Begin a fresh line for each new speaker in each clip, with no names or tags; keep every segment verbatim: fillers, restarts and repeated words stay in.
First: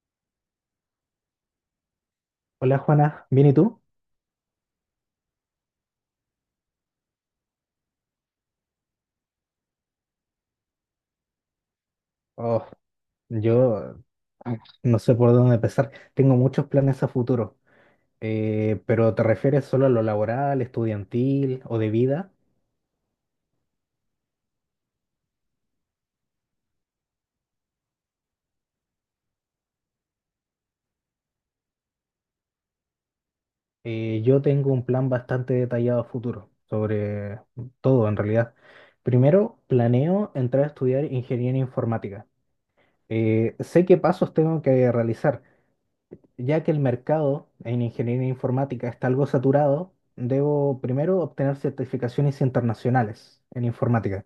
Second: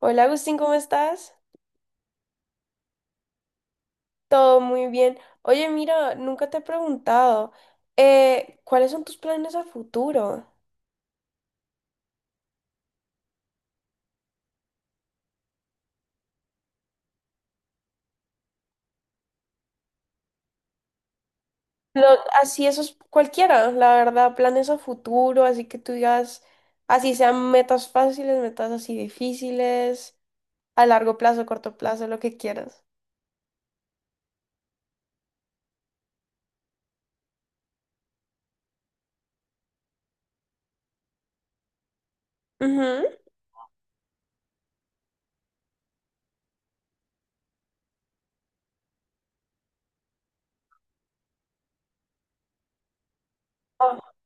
Hola Agustín, ¿cómo estás?
Hola Juana, ¿bien y tú?
Todo muy bien. Oye, mira, nunca te he preguntado, eh, ¿cuáles son tus planes a futuro?
Oh, yo no sé por dónde empezar. Tengo muchos planes a futuro. Eh, pero ¿te refieres solo a lo laboral, estudiantil o de
Lo-
vida?
Así esos, cualquiera, la verdad, planes a futuro, así que tú digas, así sean metas fáciles, metas así difíciles, a largo plazo, corto plazo, lo que quieras.
Eh, yo tengo un plan bastante detallado a futuro sobre todo en realidad. Primero, planeo entrar a estudiar ingeniería informática.
Ujú.
Eh, sé qué pasos tengo que realizar, ya que el mercado en ingeniería informática está algo saturado. Debo primero obtener certificaciones internacionales en
Ah,
informática.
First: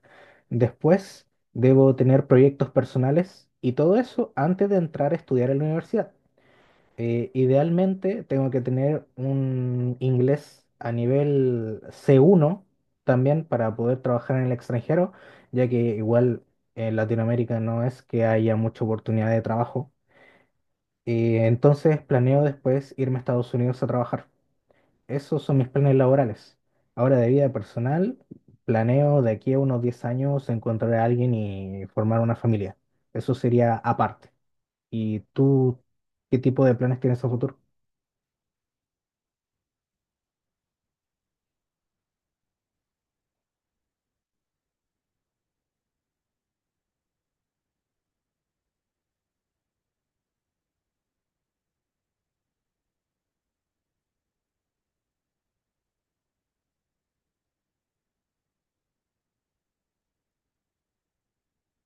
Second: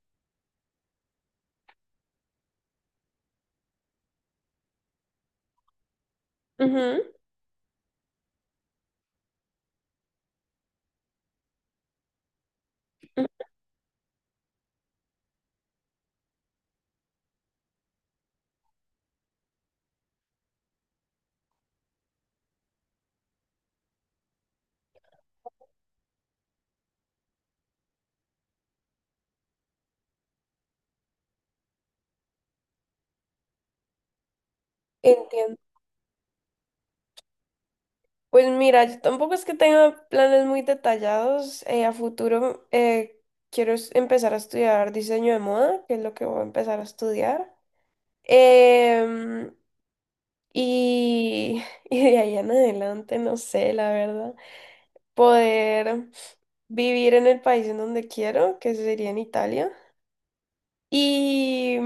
Después, debo tener proyectos personales y todo eso antes de entrar a estudiar en la universidad.
ujú,
Eh, idealmente, tengo que tener un inglés a nivel C uno
ujú.
también para poder trabajar en el extranjero, ya que igual en Latinoamérica no es que haya mucha oportunidad de trabajo. Y entonces planeo después irme a Estados Unidos a trabajar. Esos son mis planes laborales. Ahora de vida personal, planeo de aquí a unos diez años encontrar a alguien y formar una familia. Eso sería aparte. ¿Y
Entiendo.
tú qué tipo de planes tienes a futuro?
Pues mira, yo tampoco es que tenga planes muy detallados. Eh, a futuro, eh, quiero es- empezar a estudiar diseño de moda, que es lo que voy a empezar a estudiar. Em, y, y de ahí en adelante, no sé, la verdad, poder vivir en el país en donde quiero, que sería en Italia. Y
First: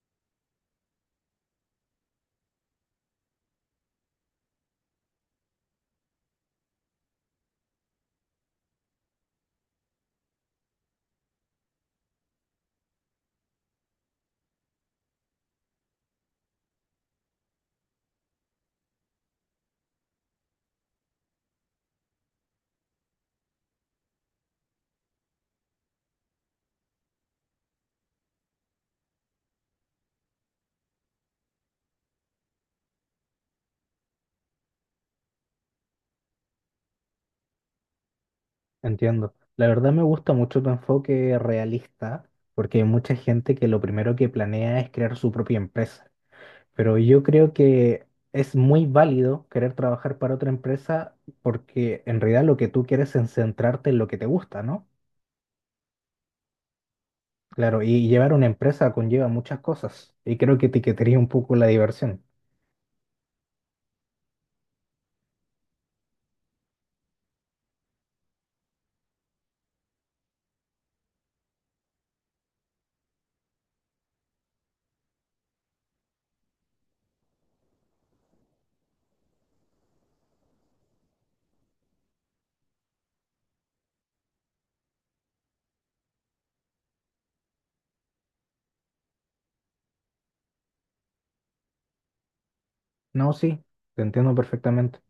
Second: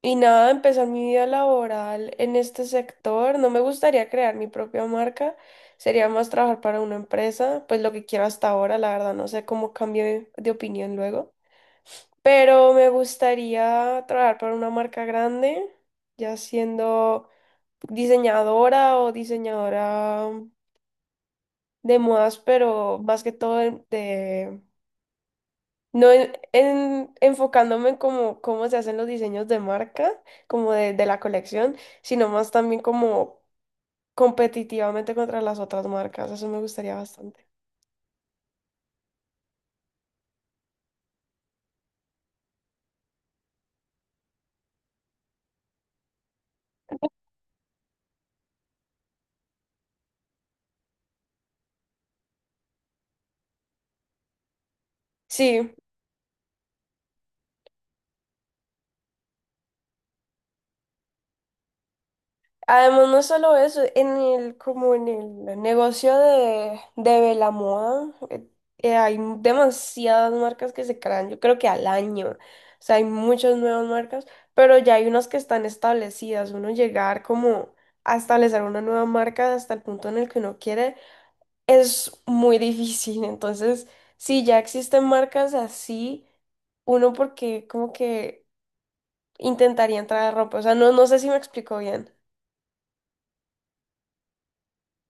Y nada, empezar mi vida laboral en este sector. No me gustaría crear mi propia marca, sería más trabajar para una empresa, pues lo que quiero hasta ahora, la verdad, no sé cómo cambie de opinión luego. Pero me gustaría trabajar para una marca grande, ya siendo diseñadora o diseñadora de modas, pero más que todo de. No en, en- enfocándome en cómo, cómo se hacen los diseños de marca, como de, de la colección, sino más también como competitivamente contra las otras marcas. Eso me gustaría bastante.
Entiendo. La verdad me gusta mucho tu enfoque realista porque hay mucha gente que lo primero que planea es crear su propia empresa. Pero yo creo que es muy válido querer trabajar para otra empresa, porque en realidad lo que tú quieres es centrarte en lo que te gusta, ¿no?
Sí.
Claro, y llevar una empresa conlleva muchas cosas y creo que etiquetaría un poco la diversión.
Además, no es solo eso, en el, como en el negocio de, de la moda, eh, eh, hay demasiadas marcas que se crean, yo creo que al año, o sea, hay muchas nuevas marcas, pero ya hay unas que están establecidas, uno llegar como a establecer una nueva marca hasta el punto en el que uno quiere es muy difícil, entonces, si ya existen marcas así, uno porque como que intentaría entrar a ropa, o sea, no, no sé si me explico bien,
No, sí, te entiendo perfectamente.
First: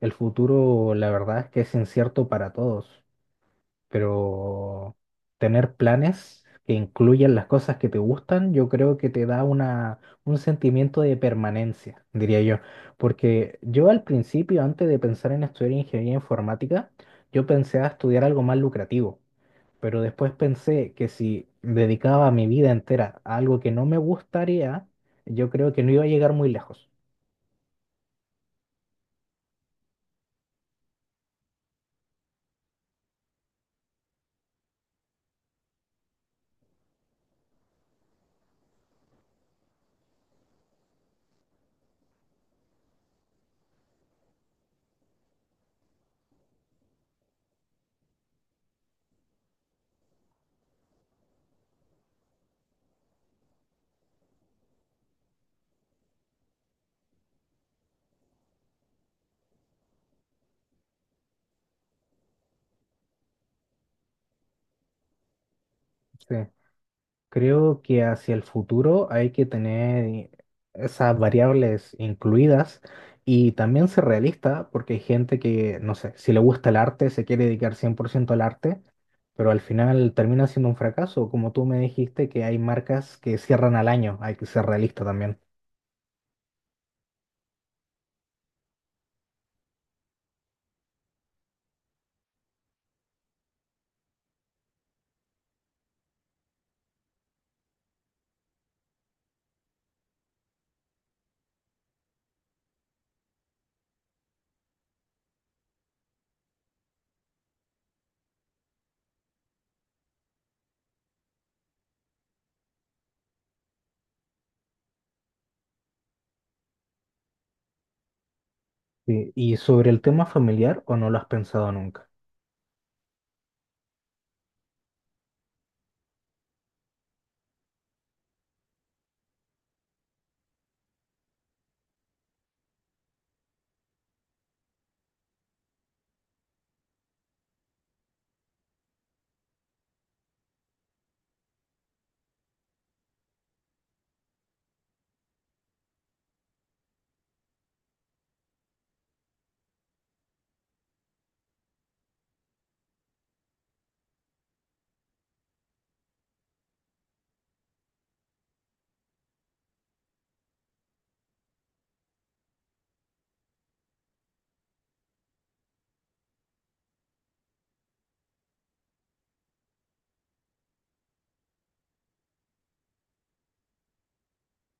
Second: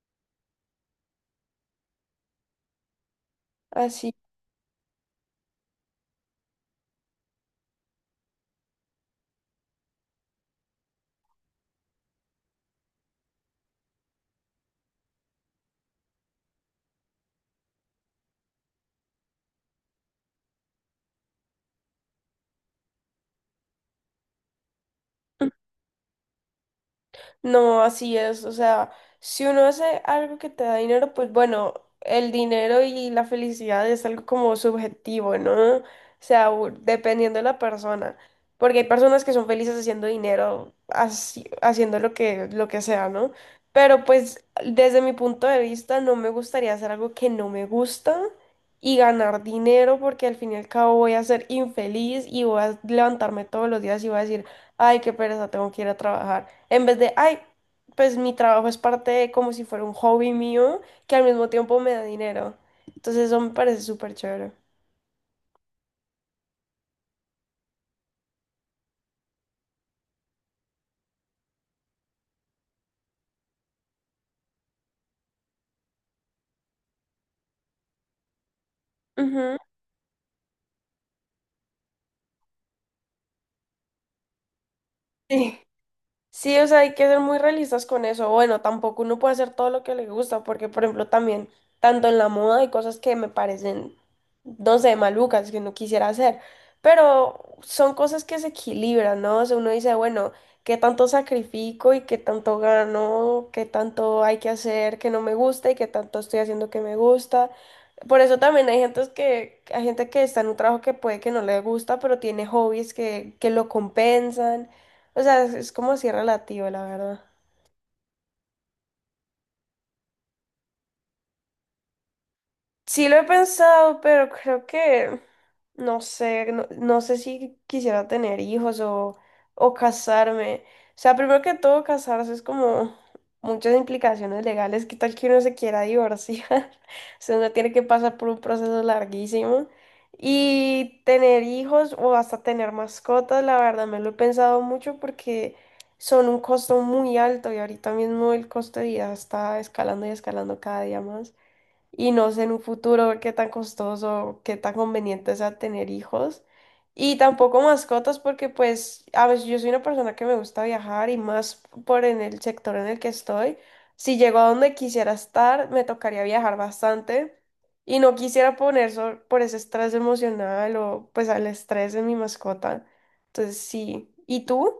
El futuro, la verdad es que es incierto para todos,
así.
pero tener planes que incluyan las cosas que te gustan, yo creo que te da una, un sentimiento de permanencia, diría yo. Porque yo al principio, antes de pensar en estudiar ingeniería informática, yo pensé a estudiar algo más lucrativo, pero después pensé que si dedicaba mi vida entera a algo que no me gustaría, yo creo que no iba a llegar muy lejos.
No, así es. O sea, si uno hace algo que te da dinero, pues bueno, el dinero y la felicidad es algo como subjetivo, ¿no? O sea, u- dependiendo de la persona. Porque hay personas que son felices haciendo dinero, así- haciendo lo que, lo que sea, ¿no? Pero pues desde mi punto de vista no me gustaría hacer algo que no me gusta y ganar dinero porque al fin y al cabo voy a ser infeliz y voy a levantarme todos los días y voy a decir, ay, qué pereza, tengo que ir a trabajar. En vez de, ay, pues mi trabajo es parte de como si fuera un hobby mío que al mismo tiempo me da dinero. Entonces eso me parece súper chévere.
Sí. Creo que hacia el futuro hay que tener esas variables incluidas y también ser realista, porque hay gente que, no sé, si le gusta el arte, se quiere dedicar cien por ciento al arte, pero
Ujú.
al final termina siendo un fracaso. Como tú me dijiste que hay marcas que cierran al año, hay que ser realista también.
Sí. Sí, o sea, hay que ser muy realistas con eso. Bueno, tampoco uno puede hacer todo lo que le gusta, porque, por ejemplo, también, tanto en la moda hay cosas que me parecen, no sé, malucas, que no quisiera hacer, pero son cosas que se equilibran, ¿no? O sea, uno dice, bueno, ¿qué tanto sacrifico y qué tanto gano? ¿Qué tanto hay que hacer que no me gusta y qué tanto estoy haciendo que me gusta? Por eso también hay gente que, hay gente que está en un trabajo que puede que no le gusta, pero tiene hobbies que, que lo compensan. O sea, es es como si relativo, la verdad.
Sí, ¿y sobre el tema familiar o no lo has pensado nunca?
Sí lo he pensado, pero creo que no sé, no, no sé si quisiera tener hijos o, o casarme. O sea, primero que todo, casarse es como muchas implicaciones legales. ¿Qué tal que uno se quiera divorciar? O sea, uno tiene que pasar por un proceso larguísimo. Y tener hijos o hasta tener mascotas, la verdad, me lo he pensado mucho porque son un costo muy alto y ahorita mismo el costo de vida está escalando y escalando cada día más y no sé en un futuro ver qué tan costoso, qué tan conveniente sea tener hijos. Y tampoco mascotas porque pues a veces yo soy una persona que me gusta viajar y más por en el sector en el que estoy. Si llego a donde quisiera estar, me tocaría viajar bastante y no quisiera poner so- por ese estrés emocional o pues al estrés de mi mascota. Entonces sí. ¿Y tú?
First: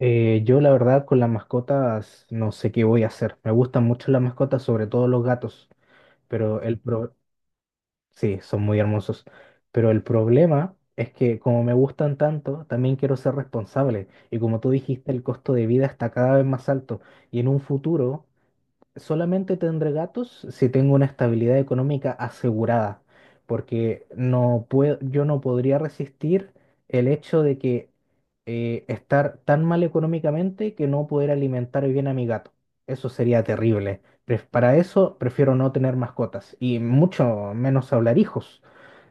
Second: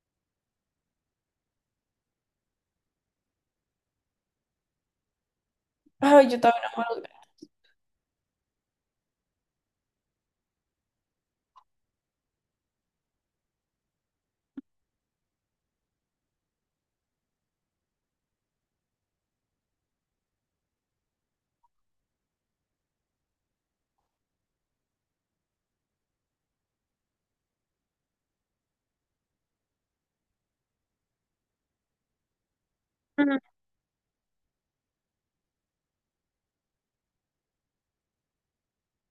Eh, yo la verdad con las mascotas no sé qué voy a hacer. Me gustan mucho las mascotas, sobre todo los gatos,
Ay, yo
pero el, pro- Sí, son muy hermosos. Pero el problema es que como me gustan tanto, también quiero ser responsable. Y como tú dijiste, el costo de vida está cada vez más alto. Y en un futuro, solamente tendré gatos si tengo una estabilidad económica asegurada, porque no puedo, yo no podría resistir el hecho de que eh, estar tan mal económicamente que no poder alimentar bien a mi gato. Eso
también.
sería terrible. Pref- Para eso prefiero no tener mascotas y mucho menos hablar hijos.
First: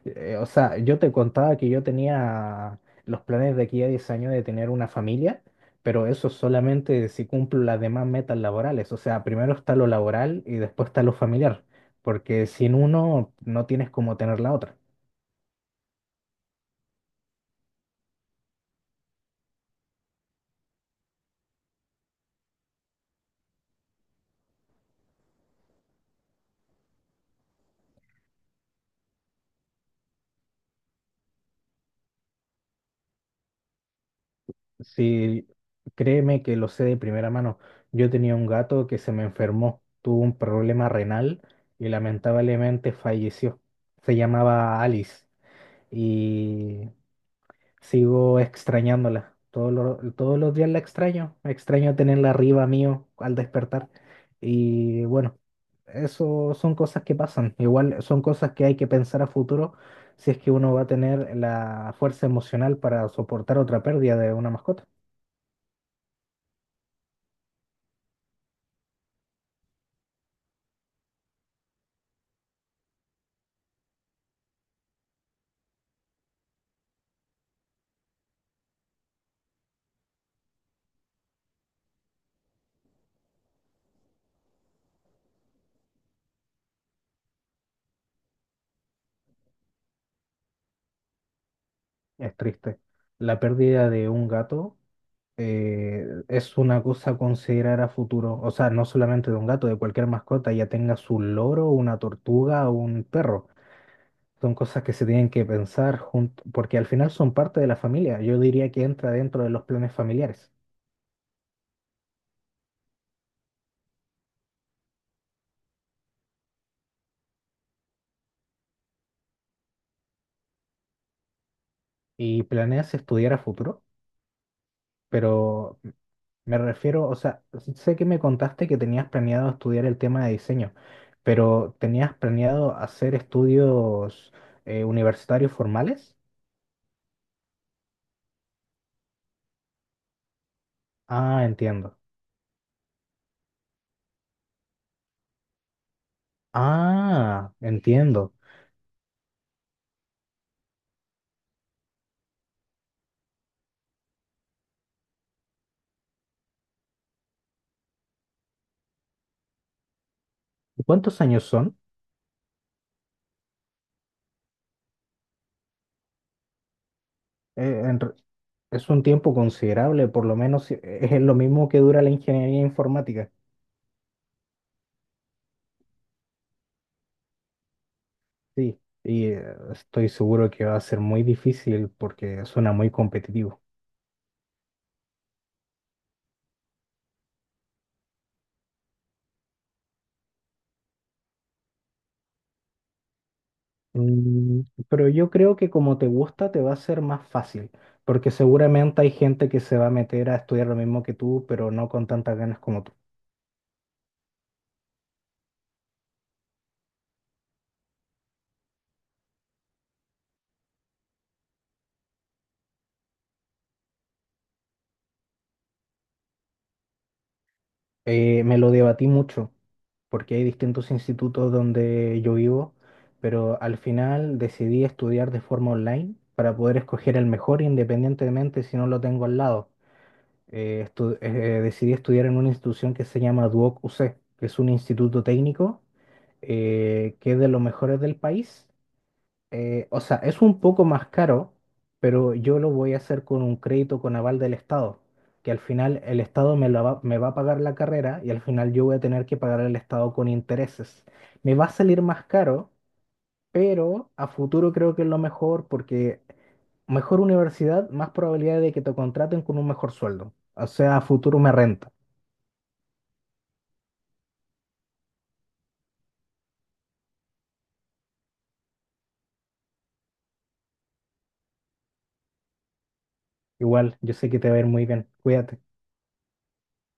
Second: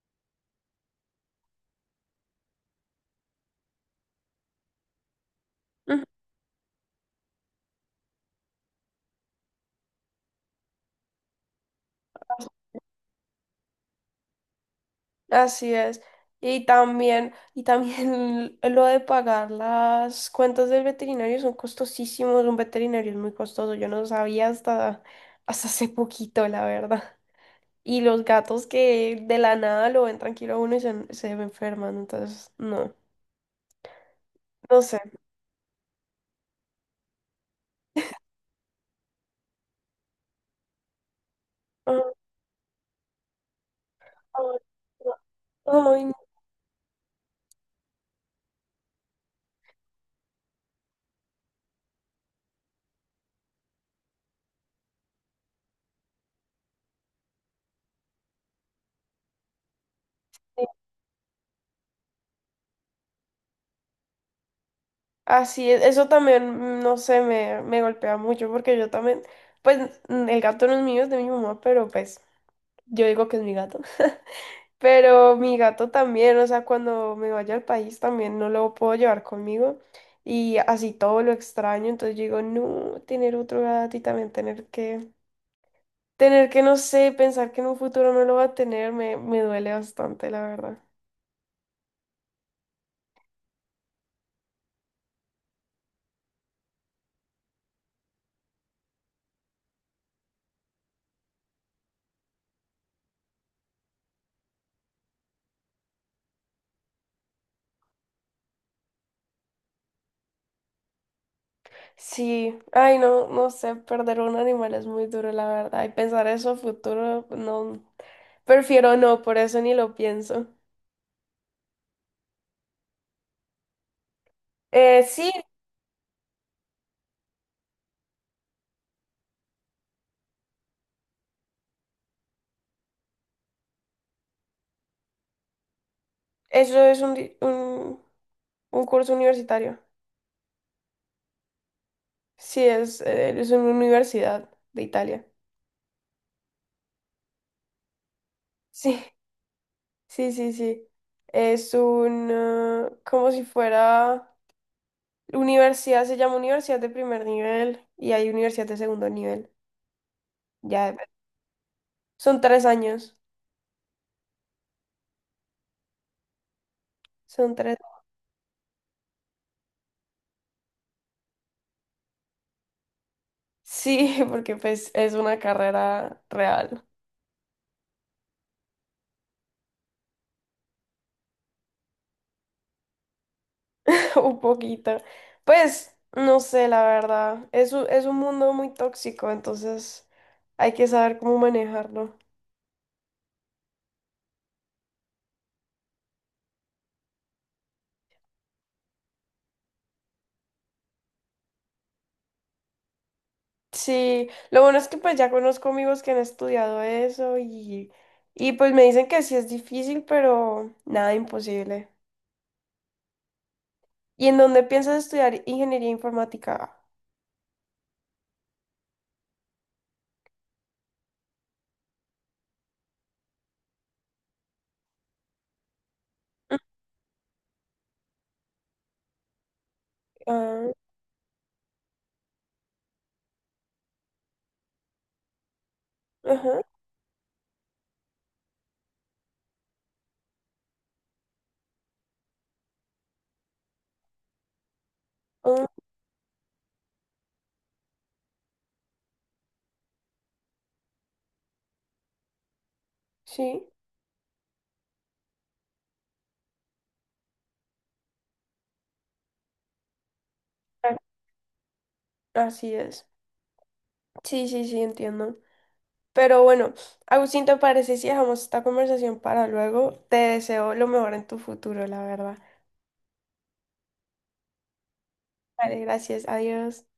Eh, o sea, yo te contaba que yo tenía los planes de aquí a diez años de tener una familia, pero eso solamente si cumplo las demás metas laborales. O sea, primero está lo laboral y después está lo familiar, porque sin uno no tienes cómo tener la otra.
Así es. Y también, y también lo de pagar las cuentas del veterinario son costosísimos. Un veterinario es muy costoso. Yo no sabía hasta, hasta hace poquito, la verdad. Y los gatos que de la nada lo ven tranquilo a uno y se, se enferman. Entonces, no, no sé.
Si, créeme que lo sé de primera mano. Yo tenía un gato que se me enfermó, tuvo un problema renal y
Ah,
lamentablemente falleció. Se
ah,
llamaba Alice.
no, ay, no.
Y sigo extrañándola. Todos los, todos los días la extraño. Extraño tenerla arriba mío al despertar. Y bueno, eso son cosas que pasan. Igual son cosas que hay que pensar a futuro si es que uno va a tener la fuerza emocional para soportar otra pérdida de una mascota.
Así es, eso también, mm, no sé, me, me golpea mucho porque yo también, pues mm, el gato no es mío, es de mi mamá, pero pues yo digo que es mi gato. Pero mi gato también, o sea, cuando me vaya al país también no lo puedo llevar conmigo y así todo lo extraño, entonces yo digo, no, tener otro gato y también tener que, tener que, no sé, pensar que en un futuro no lo va a tener, me, me duele bastante, la verdad.
Es triste. La pérdida de un gato eh, es una cosa a considerar a futuro. O sea, no solamente de un gato, de cualquier mascota, ya tenga su loro, una tortuga o un perro. Son cosas que se tienen que pensar junto, porque al final son parte de la familia. Yo diría que entra dentro de los planes familiares.
Sí, ay, no, no sé, perder un animal es muy duro, la verdad, y pensar eso a futuro, no, prefiero no, por eso ni lo pienso.
¿Y planeas estudiar a futuro?
Eh, sí,
Pero me refiero, o sea, sé que me contaste que tenías planeado estudiar el tema de diseño, pero ¿tenías planeado hacer estudios eh, universitarios formales?
eso es un, di- un, un curso universitario.
Ah, entiendo.
Sí, es, eh, es una universidad de Italia.
Ah, entiendo.
Sí, sí, sí, sí. Es un, eh, como si fuera, universidad, se llama universidad de primer nivel y hay universidad de segundo nivel.
¿Y
Ya, dep-
¿Cuántos años son?
son tres años, son
Eh,
tres.
en re- es un tiempo considerable, por lo menos eh, es lo mismo que dura la ingeniería informática.
Sí, porque pues es una carrera real,
Sí, y eh, estoy seguro que va a ser muy difícil porque suena muy competitivo.
un poquito. Pues, no sé, la verdad, es un, es un mundo muy tóxico, entonces hay que saber cómo manejarlo.
Mm, Pero yo creo que como te gusta, te va a ser más fácil, porque seguramente hay gente que se va a meter a estudiar lo mismo que tú, pero no con tantas ganas como tú.
Sí, lo bueno es que pues ya conozco amigos que han estudiado eso y, y pues me dicen que sí es difícil, pero nada imposible. ¿Y en dónde piensas estudiar ingeniería informática?
Eh, me lo debatí mucho, porque hay distintos institutos donde yo vivo, pero al final decidí estudiar de forma online para poder escoger el mejor independientemente si no lo tengo al lado.
Ah,
eh, estu- eh, Decidí estudiar en una institución que se llama Duoc U C, que es un instituto técnico
ajá,
eh, que es de los mejores del país. Eh, o sea, es un poco más caro, pero yo lo voy a hacer con un crédito con aval del Estado, que al
ah,
final el Estado me, la va, me va a pagar la carrera y al final yo voy a tener que pagar al Estado con intereses. Me va a salir más caro,
sí,
pero a futuro creo que es lo mejor porque... Mejor universidad, más probabilidad de que te contraten con un mejor sueldo. O
ah,
sea, a futuro me renta.
así es. Sí, sí, sí, entiendo. Pero bueno, Agustín, ¿te parece si dejamos esta conversación para luego? Te deseo lo mejor en tu futuro, la verdad.
Igual, yo sé que te va a ir muy bien. Cuídate.
Vale, gracias, adiós.